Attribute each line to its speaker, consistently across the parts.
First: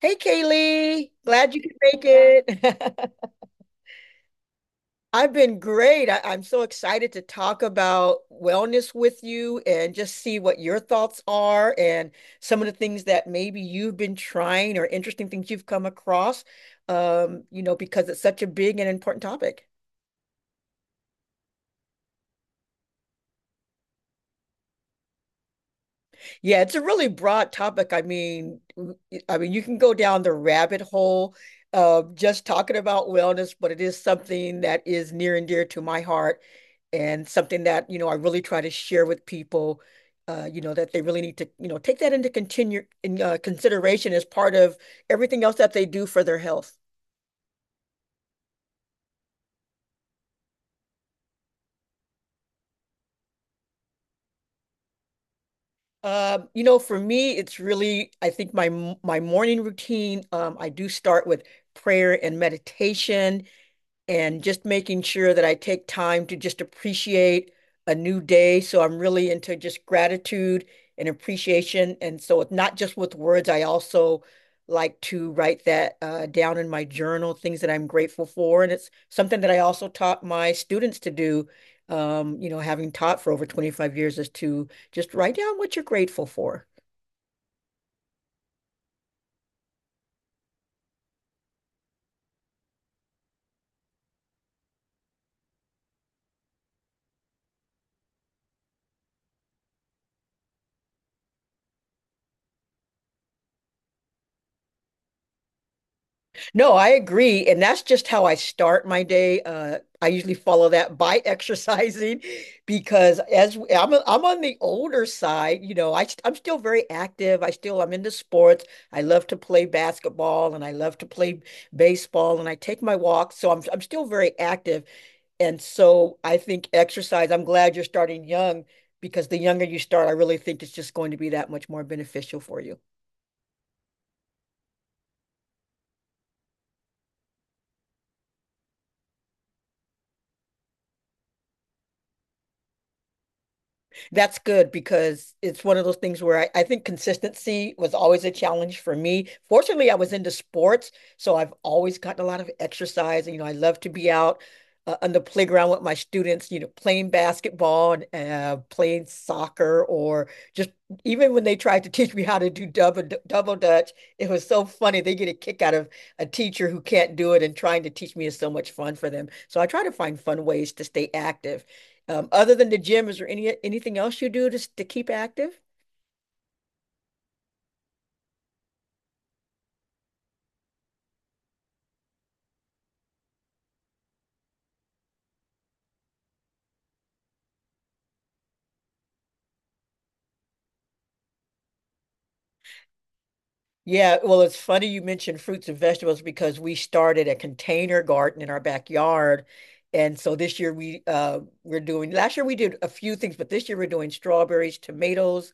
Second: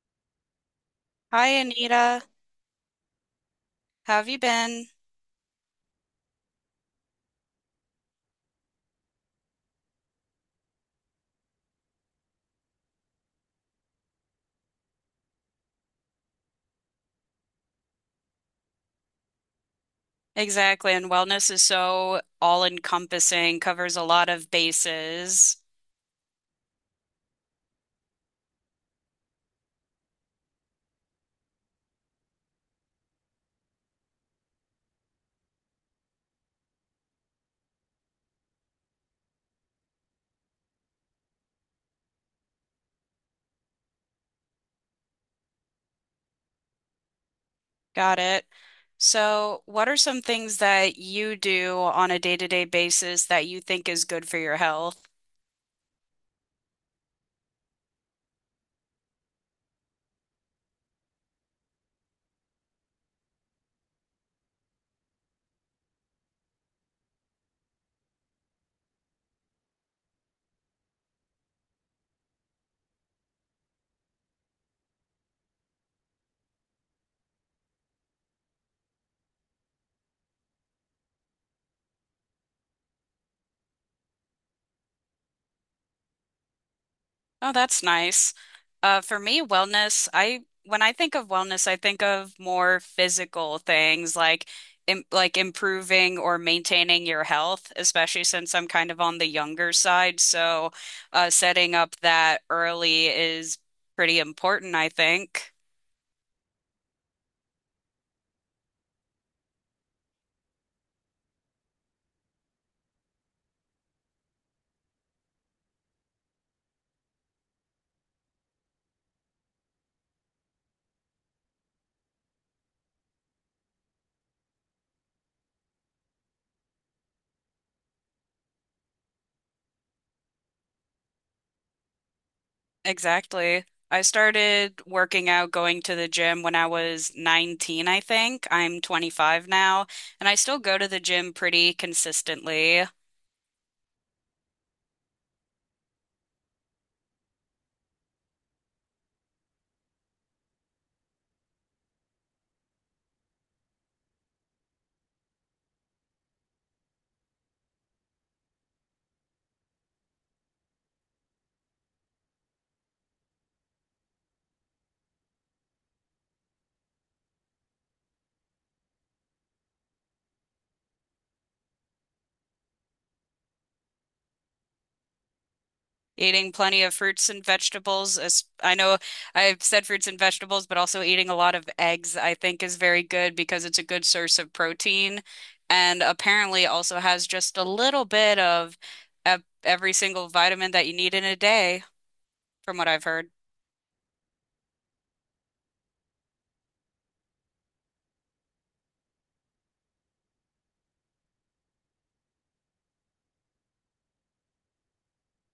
Speaker 1: Hey, Kaylee. Glad
Speaker 2: Hi,
Speaker 1: you could make
Speaker 2: Anita.
Speaker 1: it.
Speaker 2: How have you been?
Speaker 1: I've been great. I'm so excited to talk about wellness with you and just see what your thoughts are and some of the things that maybe you've been trying or interesting things you've come across, because it's such a big and important topic.
Speaker 2: Exactly. And wellness is so all-encompassing, covers a lot of bases.
Speaker 1: Yeah, it's a really broad topic. I mean, you can go down the rabbit hole of just talking about wellness, but it is something that is near and dear to my heart and something that, you know, I really try to share with people, you know, that they really need to, you know, take that into continue in consideration as part of everything else that they do for their health.
Speaker 2: Got it. So, what are some things that you do on a day-to-day basis that you think is good for your health?
Speaker 1: You know, for me, it's really, I think my morning routine. I do start with prayer and meditation, and just making sure that I take time to just appreciate a new day. So I'm really into just gratitude and appreciation. And so it's not just with words, I also like to write that down in my journal, things that I'm grateful for. And it's something that I also taught my students to do, you know, having taught for over 25 years, is to just write down what you're grateful for.
Speaker 2: Oh, that's nice. For me, wellness, I when I think of wellness, I think of more physical things like im like improving or maintaining your health, especially since I'm kind of on the younger side. So, setting up that early is pretty important, I think.
Speaker 1: No, I agree. And that's just how I start my day. I usually follow that by exercising because I'm, I'm on the older side, you know, I'm still very active. I'm into sports. I love to play basketball and I love to play baseball and I take my walks. So I'm still very active. And so I think exercise, I'm glad you're starting young, because the younger you start, I really think it's just going to be that much more beneficial for you.
Speaker 2: Exactly. I started working out, going to the gym when I was 19, I think. I'm 25 now, and I still go to the gym pretty consistently.
Speaker 1: That's good because it's one of those things where I think consistency was always a challenge for me. Fortunately, I was into sports, so I've always gotten a lot of exercise. And, you know, I love to be out on the playground with my students, you know, playing basketball and playing soccer, or just even when they tried to teach me how to do double dutch. It was so funny. They get a kick out of a teacher who can't do it, and trying to teach me is so much fun for them. So I try to find fun ways to stay active. Other than the gym, is there anything else you do just to keep active?
Speaker 2: Eating plenty of fruits and vegetables. As I know I've said fruits and vegetables, but also eating a lot of eggs, I think, is very good because it's a good source of protein and apparently also has just a little bit of every single vitamin that you need in a day, from what I've heard.
Speaker 1: Yeah, well, it's funny you mentioned fruits and vegetables, because we started a container garden in our backyard. And so this year we we're doing last year we did a few things, but this year we're doing strawberries, tomatoes,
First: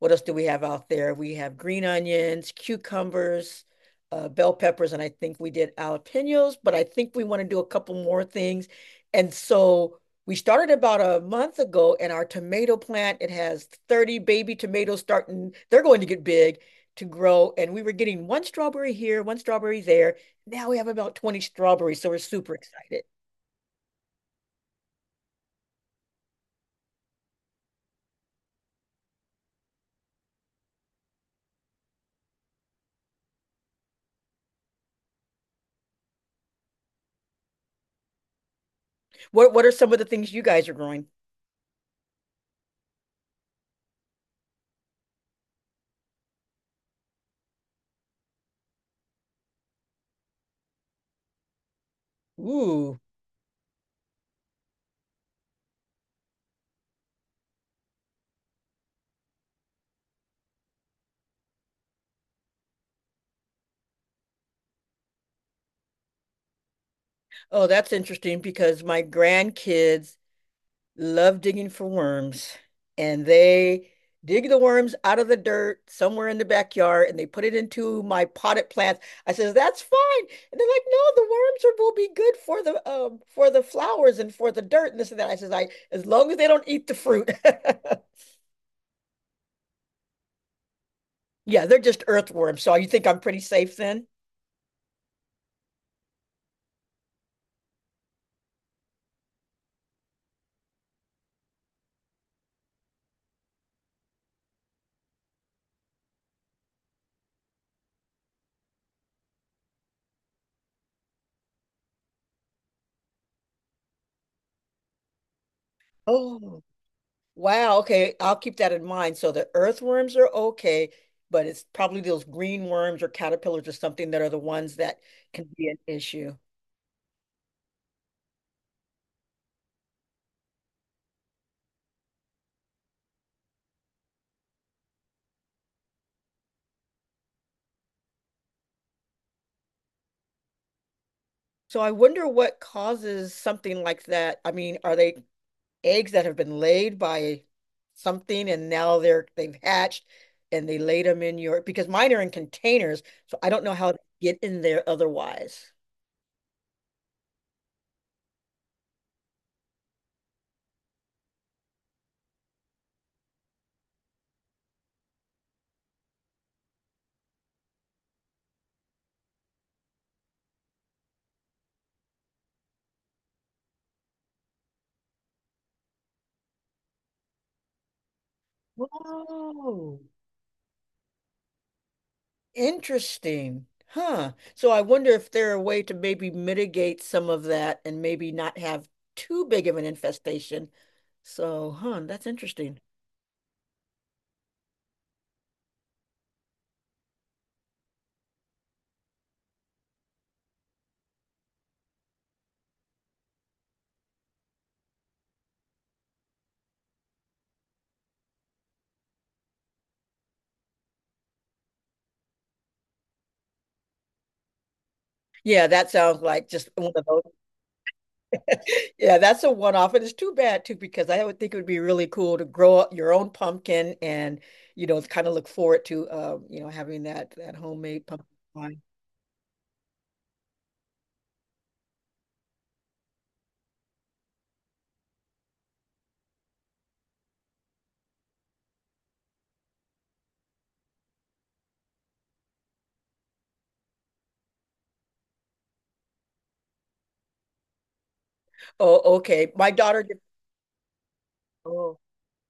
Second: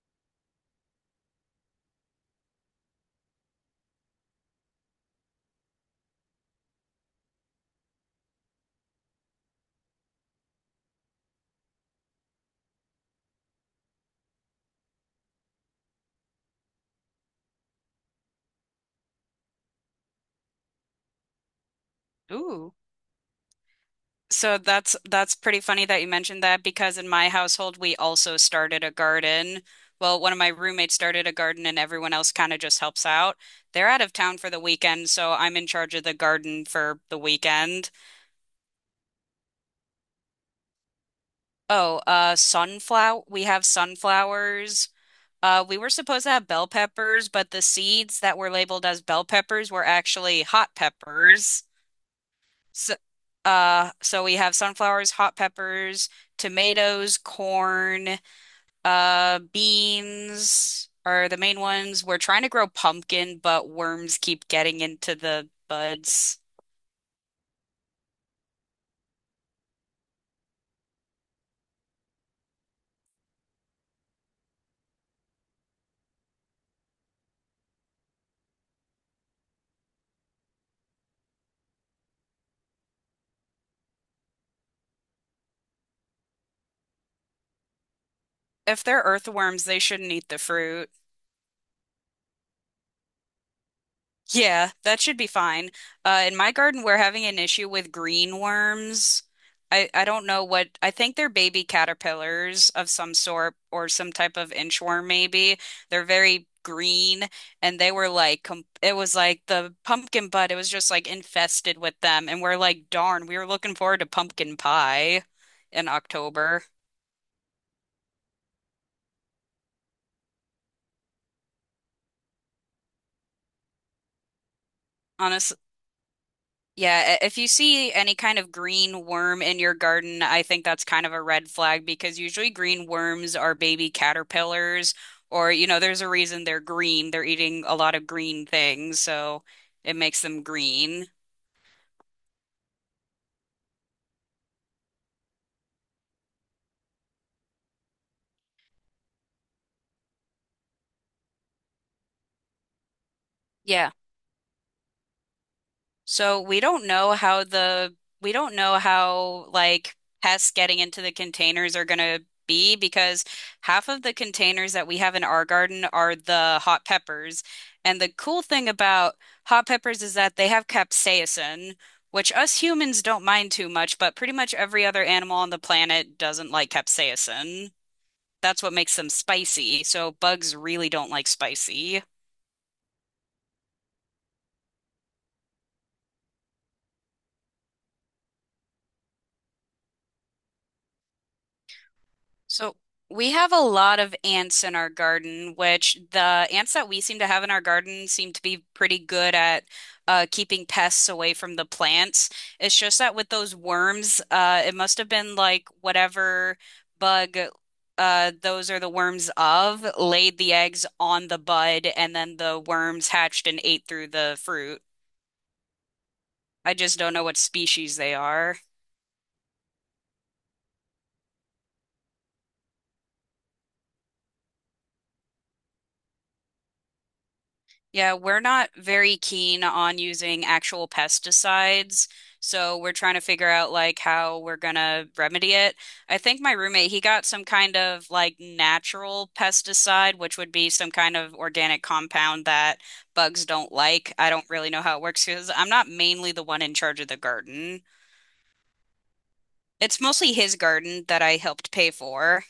Speaker 1: what else do we have out there? We have green onions, cucumbers, bell peppers, and I think we did jalapenos, but I think we want to do a couple more things. And so we started about a month ago, and our tomato plant, it has 30 baby tomatoes starting, they're going to get big to grow. And we were getting one strawberry here, one strawberry there. Now we have about 20 strawberries, so we're super
Speaker 2: Ooh.
Speaker 1: excited.
Speaker 2: So that's pretty funny that you mentioned that because in my household we also started a garden. Well, one of my roommates started a garden and everyone else kind of just helps out. They're out of town for the weekend, so I'm in charge of the garden for the weekend.
Speaker 1: What are some of the things you guys are growing?
Speaker 2: Oh, sunflower, we have sunflowers. Uh, we were supposed to have bell peppers, but the seeds that were labeled as bell peppers were actually hot peppers. So
Speaker 1: Ooh.
Speaker 2: so we have sunflowers, hot peppers, tomatoes, corn. Beans are the main ones. We're trying to grow pumpkin, but worms keep getting into the buds.
Speaker 1: Oh, that's interesting because my grandkids love digging for worms, and they dig the worms out of the dirt somewhere in the backyard, and they put it into my potted plants. I says, that's fine. And they're like, no, the worms are, will be good for the flowers and for the dirt and this and that. I says, I as long as they don't eat the fruit.
Speaker 2: If they're earthworms, they shouldn't eat the fruit.
Speaker 1: Yeah, they're just earthworms. So you think I'm pretty safe then?
Speaker 2: Yeah, that should be fine. In my garden, we're having an issue with green worms. I don't know what, I think they're baby caterpillars of some sort or some type of inchworm, maybe. They're very green and they were like, com it was like the pumpkin bud, it was just like infested with them. And we're like, darn, we were looking forward to pumpkin pie in
Speaker 1: Oh.
Speaker 2: October.
Speaker 1: Wow, okay. I'll keep that in mind. So the earthworms are okay, but it's probably those green worms or caterpillars or something that are the ones that can be an issue.
Speaker 2: Yeah, if you see any kind of green worm in your garden, I think that's kind of a red flag because usually green worms are baby caterpillars, or, you know, there's a reason they're green. They're eating a lot of green things, so it makes them green.
Speaker 1: So I wonder what causes something like that. I mean, are they eggs that have been laid by something and now they've hatched and they laid them in your, because mine are in containers, so I don't know
Speaker 2: Yeah.
Speaker 1: how to get in there otherwise.
Speaker 2: So we don't know how the we don't know how like pests getting into the containers are gonna be because half of the containers that we have in our garden are the hot peppers. And the cool thing about hot peppers is that they have capsaicin, which us humans don't mind too much, but pretty much every other animal on the planet doesn't like capsaicin. That's what makes them spicy.
Speaker 1: Whoa.
Speaker 2: So bugs really don't like spicy.
Speaker 1: Interesting. Huh. So I wonder if there a way to maybe mitigate some of that and maybe not have too big of an infestation. So, huh, that's
Speaker 2: So
Speaker 1: interesting.
Speaker 2: we have a lot of ants in our garden, which the ants that we seem to have in our garden seem to be pretty good at keeping pests away from the plants. It's just that with those worms, it must have been like whatever bug, those are the worms of laid the eggs on the bud, and then the worms hatched and ate through the fruit.
Speaker 1: Yeah, that sounds like just
Speaker 2: I
Speaker 1: one
Speaker 2: just
Speaker 1: of
Speaker 2: don't
Speaker 1: those.
Speaker 2: know what species they are.
Speaker 1: Yeah, that's a one-off. And it's too bad too, because I would think it would be really cool to grow up your own pumpkin and, you know, kind of look forward to, you know, having that homemade
Speaker 2: Yeah,
Speaker 1: pumpkin
Speaker 2: we're not
Speaker 1: pie.
Speaker 2: very keen on using actual pesticides, so we're trying to figure out like how we're gonna remedy it. I think my roommate, he got some kind of like natural pesticide, which would be some kind of organic compound that bugs don't like. I don't really know how it works because I'm not mainly the one in charge of the garden.
Speaker 1: Oh, okay. My
Speaker 2: It's
Speaker 1: daughter did.
Speaker 2: mostly his garden that I helped pay
Speaker 1: Oh.
Speaker 2: for.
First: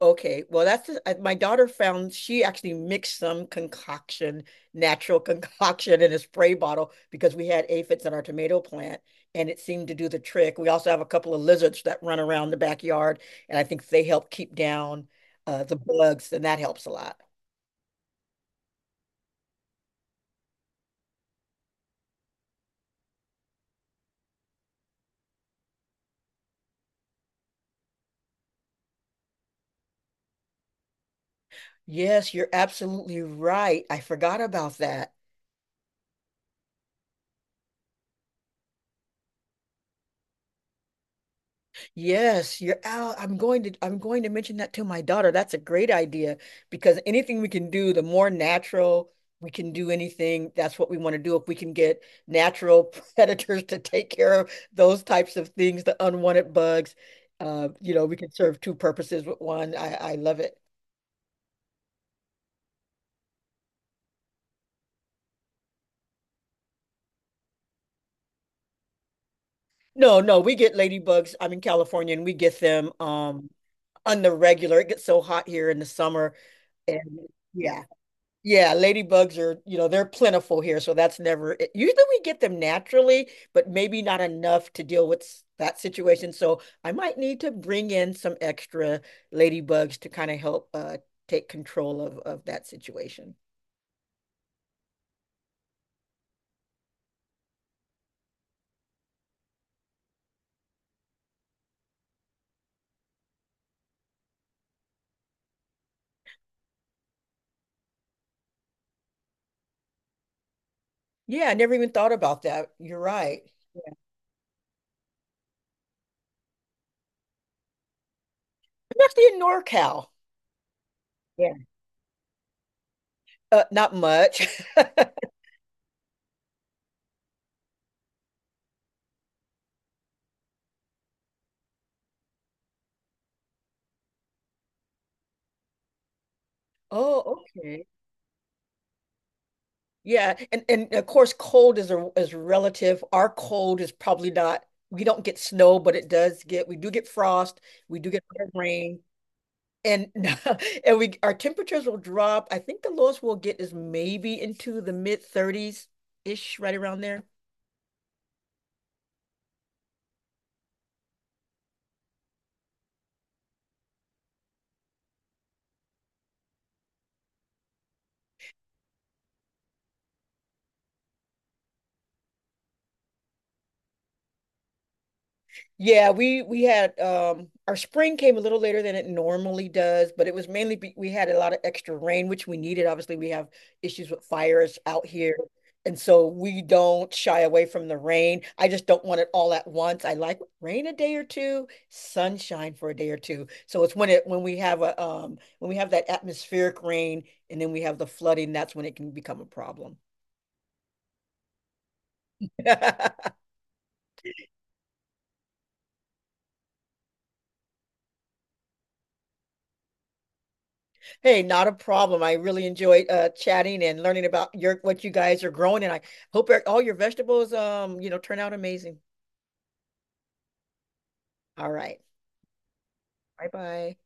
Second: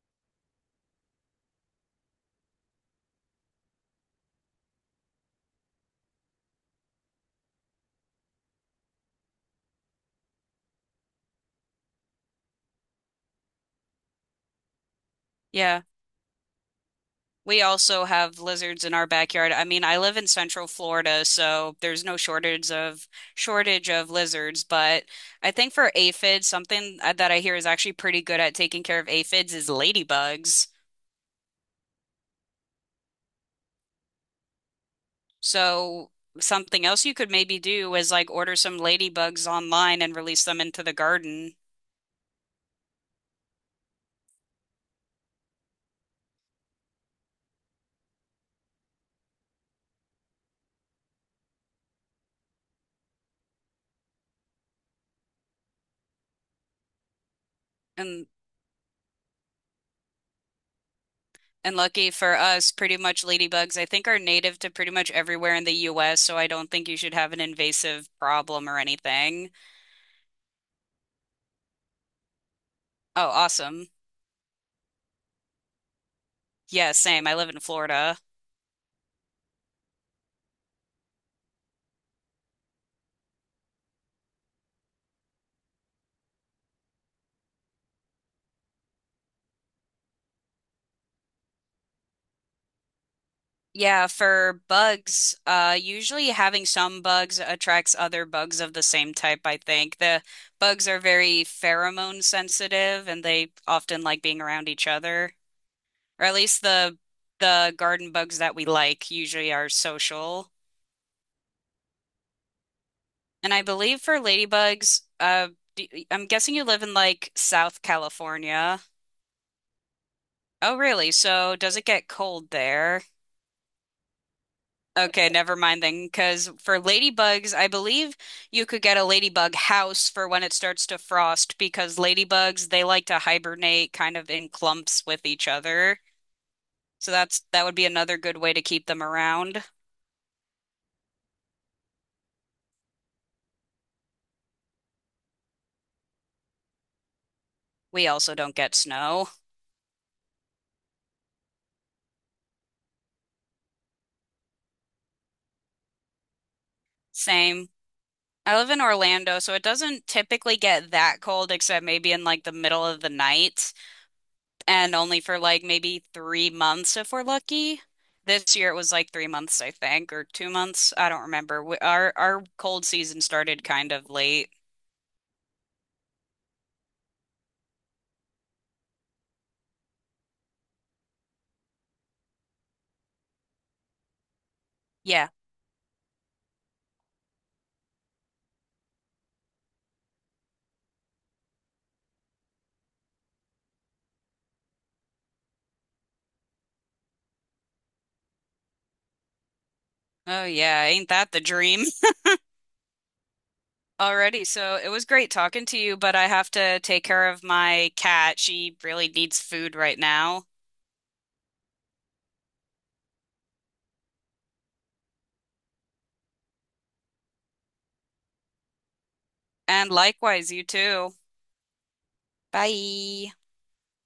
Speaker 1: Okay, well, that's the, my daughter found, she actually mixed some concoction, natural concoction in a spray bottle, because we had aphids in our tomato plant and it seemed to do the trick. We also have a couple of lizards that run around the backyard, and I think they help keep down the
Speaker 2: Yeah.
Speaker 1: bugs, and that helps a lot.
Speaker 2: We also have lizards in our backyard. I mean, I live in Central Florida, so there's no shortage of lizards, but I think for aphids, something that I hear is actually pretty good at taking care of aphids is ladybugs.
Speaker 1: Yes, you're absolutely right. I forgot about that.
Speaker 2: So something else you could maybe do is like order some ladybugs online and release them into the garden.
Speaker 1: Yes, you're out. I'm going to mention that to my daughter. That's a great idea because anything we can do, the more natural, we can do anything, that's what we want to do. If we can get natural predators to take care of those types of things, the unwanted bugs, you know, we
Speaker 2: And
Speaker 1: can serve two purposes with one. I love it.
Speaker 2: and lucky for us, pretty much ladybugs I think are native to pretty much everywhere in the US, so I don't think you should have an invasive problem or anything.
Speaker 1: No, no, we get ladybugs. I'm in California and we get them
Speaker 2: Oh, awesome.
Speaker 1: on the regular. It gets so hot here in the summer.
Speaker 2: Yeah,
Speaker 1: And
Speaker 2: same. I live in
Speaker 1: yeah,
Speaker 2: Florida.
Speaker 1: yeah, ladybugs are, you know, they're plentiful here, so that's never, usually we get them naturally, but maybe not enough to deal with that situation. So I might need to bring in some extra ladybugs to kind of help take control of that situation.
Speaker 2: Yeah, for bugs, usually having some bugs attracts other bugs of the same type, I think. The bugs are very pheromone sensitive and they often like being around each other. Or at least the garden bugs that we like usually are social.
Speaker 1: Yeah, I never even thought about that. You're right.
Speaker 2: And I believe for ladybugs, I'm guessing you live in like South California.
Speaker 1: I'm actually in NorCal.
Speaker 2: Oh, really?
Speaker 1: Yeah.
Speaker 2: So does it get cold there?
Speaker 1: Not much.
Speaker 2: Okay, never mind then, because for ladybugs, I believe you could get a ladybug house for when it starts to frost because ladybugs, they like to hibernate kind of in clumps with each other. So
Speaker 1: Oh,
Speaker 2: that would
Speaker 1: okay.
Speaker 2: be another good way to keep them around.
Speaker 1: Yeah, and of course, cold is a is relative. Our cold is probably not. We don't get snow, but it does get. We do get frost. We
Speaker 2: We
Speaker 1: do get
Speaker 2: also don't get
Speaker 1: rain,
Speaker 2: snow.
Speaker 1: and and we our temperatures will drop. I think the lowest we'll get is maybe into the mid 30s ish, right around there.
Speaker 2: Same. I live in Orlando, so it doesn't typically get that cold except maybe in like the middle of the night. And only for like maybe 3 months if we're lucky. This year it was like 3 months, I think, or 2 months. I don't remember. Our cold season started kind of late.
Speaker 1: Yeah, we had our spring came a little later than it normally does, but it was mainly be, we had a lot of extra rain which we needed. Obviously, we have issues with fires out
Speaker 2: Yeah.
Speaker 1: here, and so we don't shy away from the rain. I just don't want it all at once. I like rain a day or two, sunshine for a day or two. So it's when it when we have that atmospheric rain and then we have the flooding, that's when it can become a problem.
Speaker 2: Oh yeah, ain't that the dream? Already. So it was great talking to you, but I have to take care of my cat. She really needs food right now.
Speaker 1: Hey, not a problem. I really enjoyed chatting and learning about your what you guys are growing, and I hope all your vegetables, you know, turn out amazing.
Speaker 2: And likewise, you too.
Speaker 1: All right.
Speaker 2: Bye.
Speaker 1: Bye bye.